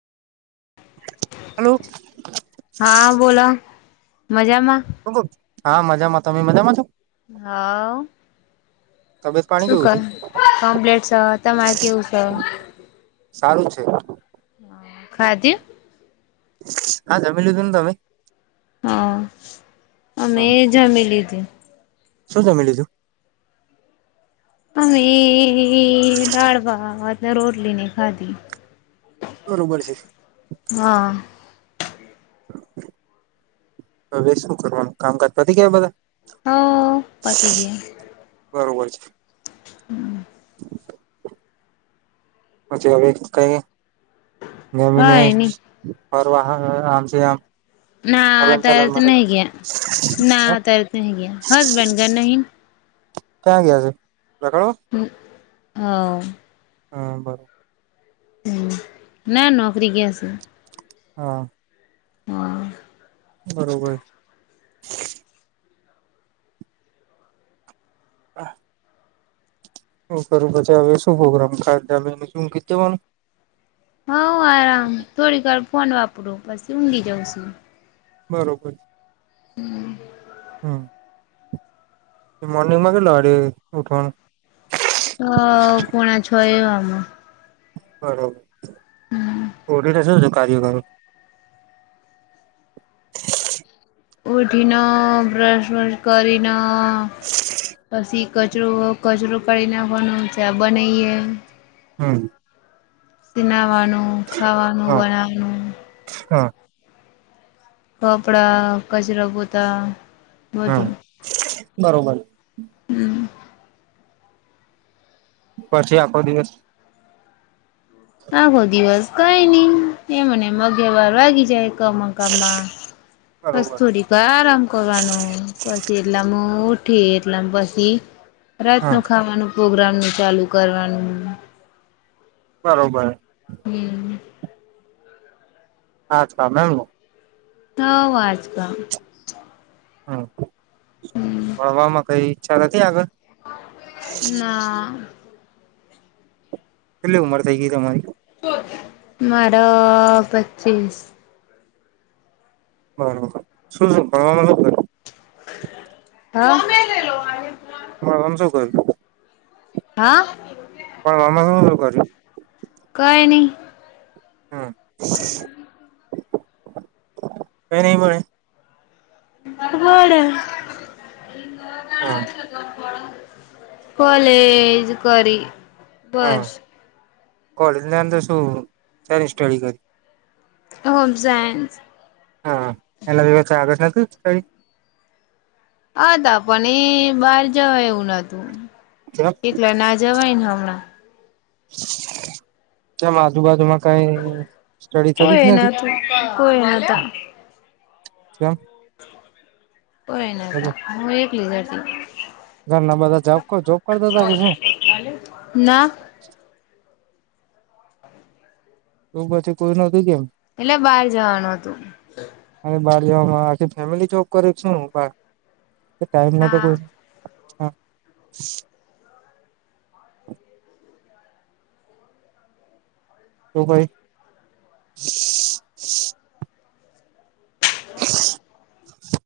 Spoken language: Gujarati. હલો. હા બોલો, મજામાં? હા, મજામાં તમેય મજામાં છો? હવ. તબિયત પાણી શું કેવું કરો? છે કોમ્પ્લેટ શ, તમાર કેવું શ? સારું જ છે. ખાધું? હા જમી લીધું, ને તમે? હા, હ અમે જમી લીધું. શું જમી લીધું? અમે એ દાળ ભાત ને રોટલી ને ખાધી. બરોબર છે. હ. હવે શું કરવાનું, કામકાજ પતી ગયા બધા? હ, પતી ગયા. બરોબર છે. હમ્મ. પછી અવે કંઈક નમીને ગયા કઈ નઈ ફરવા હા આમ છે આમ. ના, હલન ત્યારે ચલન તો માટે નહીં ગયા ના ત્યારે તો નહીં ગયા હસબન્ડ ઘર નહીં. ક્યાં ગયા છે? [unintelligible] હમ્મ, અ હ બ હમ્મ, ના નોકરી ગયા શે. હા. હા બરોબર. આ હવ ખરું પછી હવે શું પ્રોગ્રામ ખાટ ડાલીન પછી ઉઘી જ જવાનું? હા આ થોડી વાર ફોન વાપરુ પસી ઊંઘી જઉં શું. બરોબર. હમ હમ્મ, પ મોર્નિંગમાં કેટલા વાગે ઉઠવાનું? અ પોણા છો એવામાં બરોબર, હમ તો ઉઠીને શું શું કાર્ય કરો? ઉઠી ન બ્રશ વશ કરીન પસી કચરો કચરું કાઢી નાખવાનો, ચા બનાઈએ. હમ્મ. ત નાહવાનું, ખાવાનું બનાવાનું. છા. કપડાં, કચરા, પોતા હમ્મ, બધું બરોબર. હમ્મ. પછી આખો દિવસ? આખો દિવસ કઈ ની એમને એમ અગિયાર બાર વાગી જાય. કમ કામાં બરોબર વસ્તુ ડી પા આરામ કરવાનું પછી એટલામાં મુ ઉઠી એટલામાં પસી હા રાતનો ખાવાનું પ્રોગ્રામનું ચાલુ કરવાનું. બરોબર. હમ્મ. હા તાર [unintelligible] થવ આજકા હ હમ ભણવામાં કઈ ઈચ્છા નથી આગળ ના. કેટલી ઉંમર થઈ ગઈ હતી તમારી મારો પચીસ બર બર શું શું કરણવામાં શ હ [unintelligible] મરમર શું કરુ હા. [unintelligible] કર્યું કઈ ની. હા કય ની મળે હા [unintelligible] કોલેજ કરી બસ કોલેજને અંદર શું સ સ્ટડી કરી હોમઝન્સ હા એલા [unintelligible] કઈ હ ત પણ એ બહાર જવા એવું નતું કેમ એટળે ના જમયને હણા ચ માં આજુ બાજુ મા. કઈ સ્ટડી થતી જ કોઈ નથી નતું કોઈ નતા કેમ કોઈ નતા હું એકલીઝરથી ઘર ના બધા જોબ જોબ કરતા હતા કે શું ના તો પછી કોઈ નતું કેમ એટલે બહાર જવાનું હતું અને બારજાવામાં આખી ફેમિલી જોપ કરી છું ટાઈમ ના તો કોઈ [unintelligible] તો કો ઈ [unintelligible]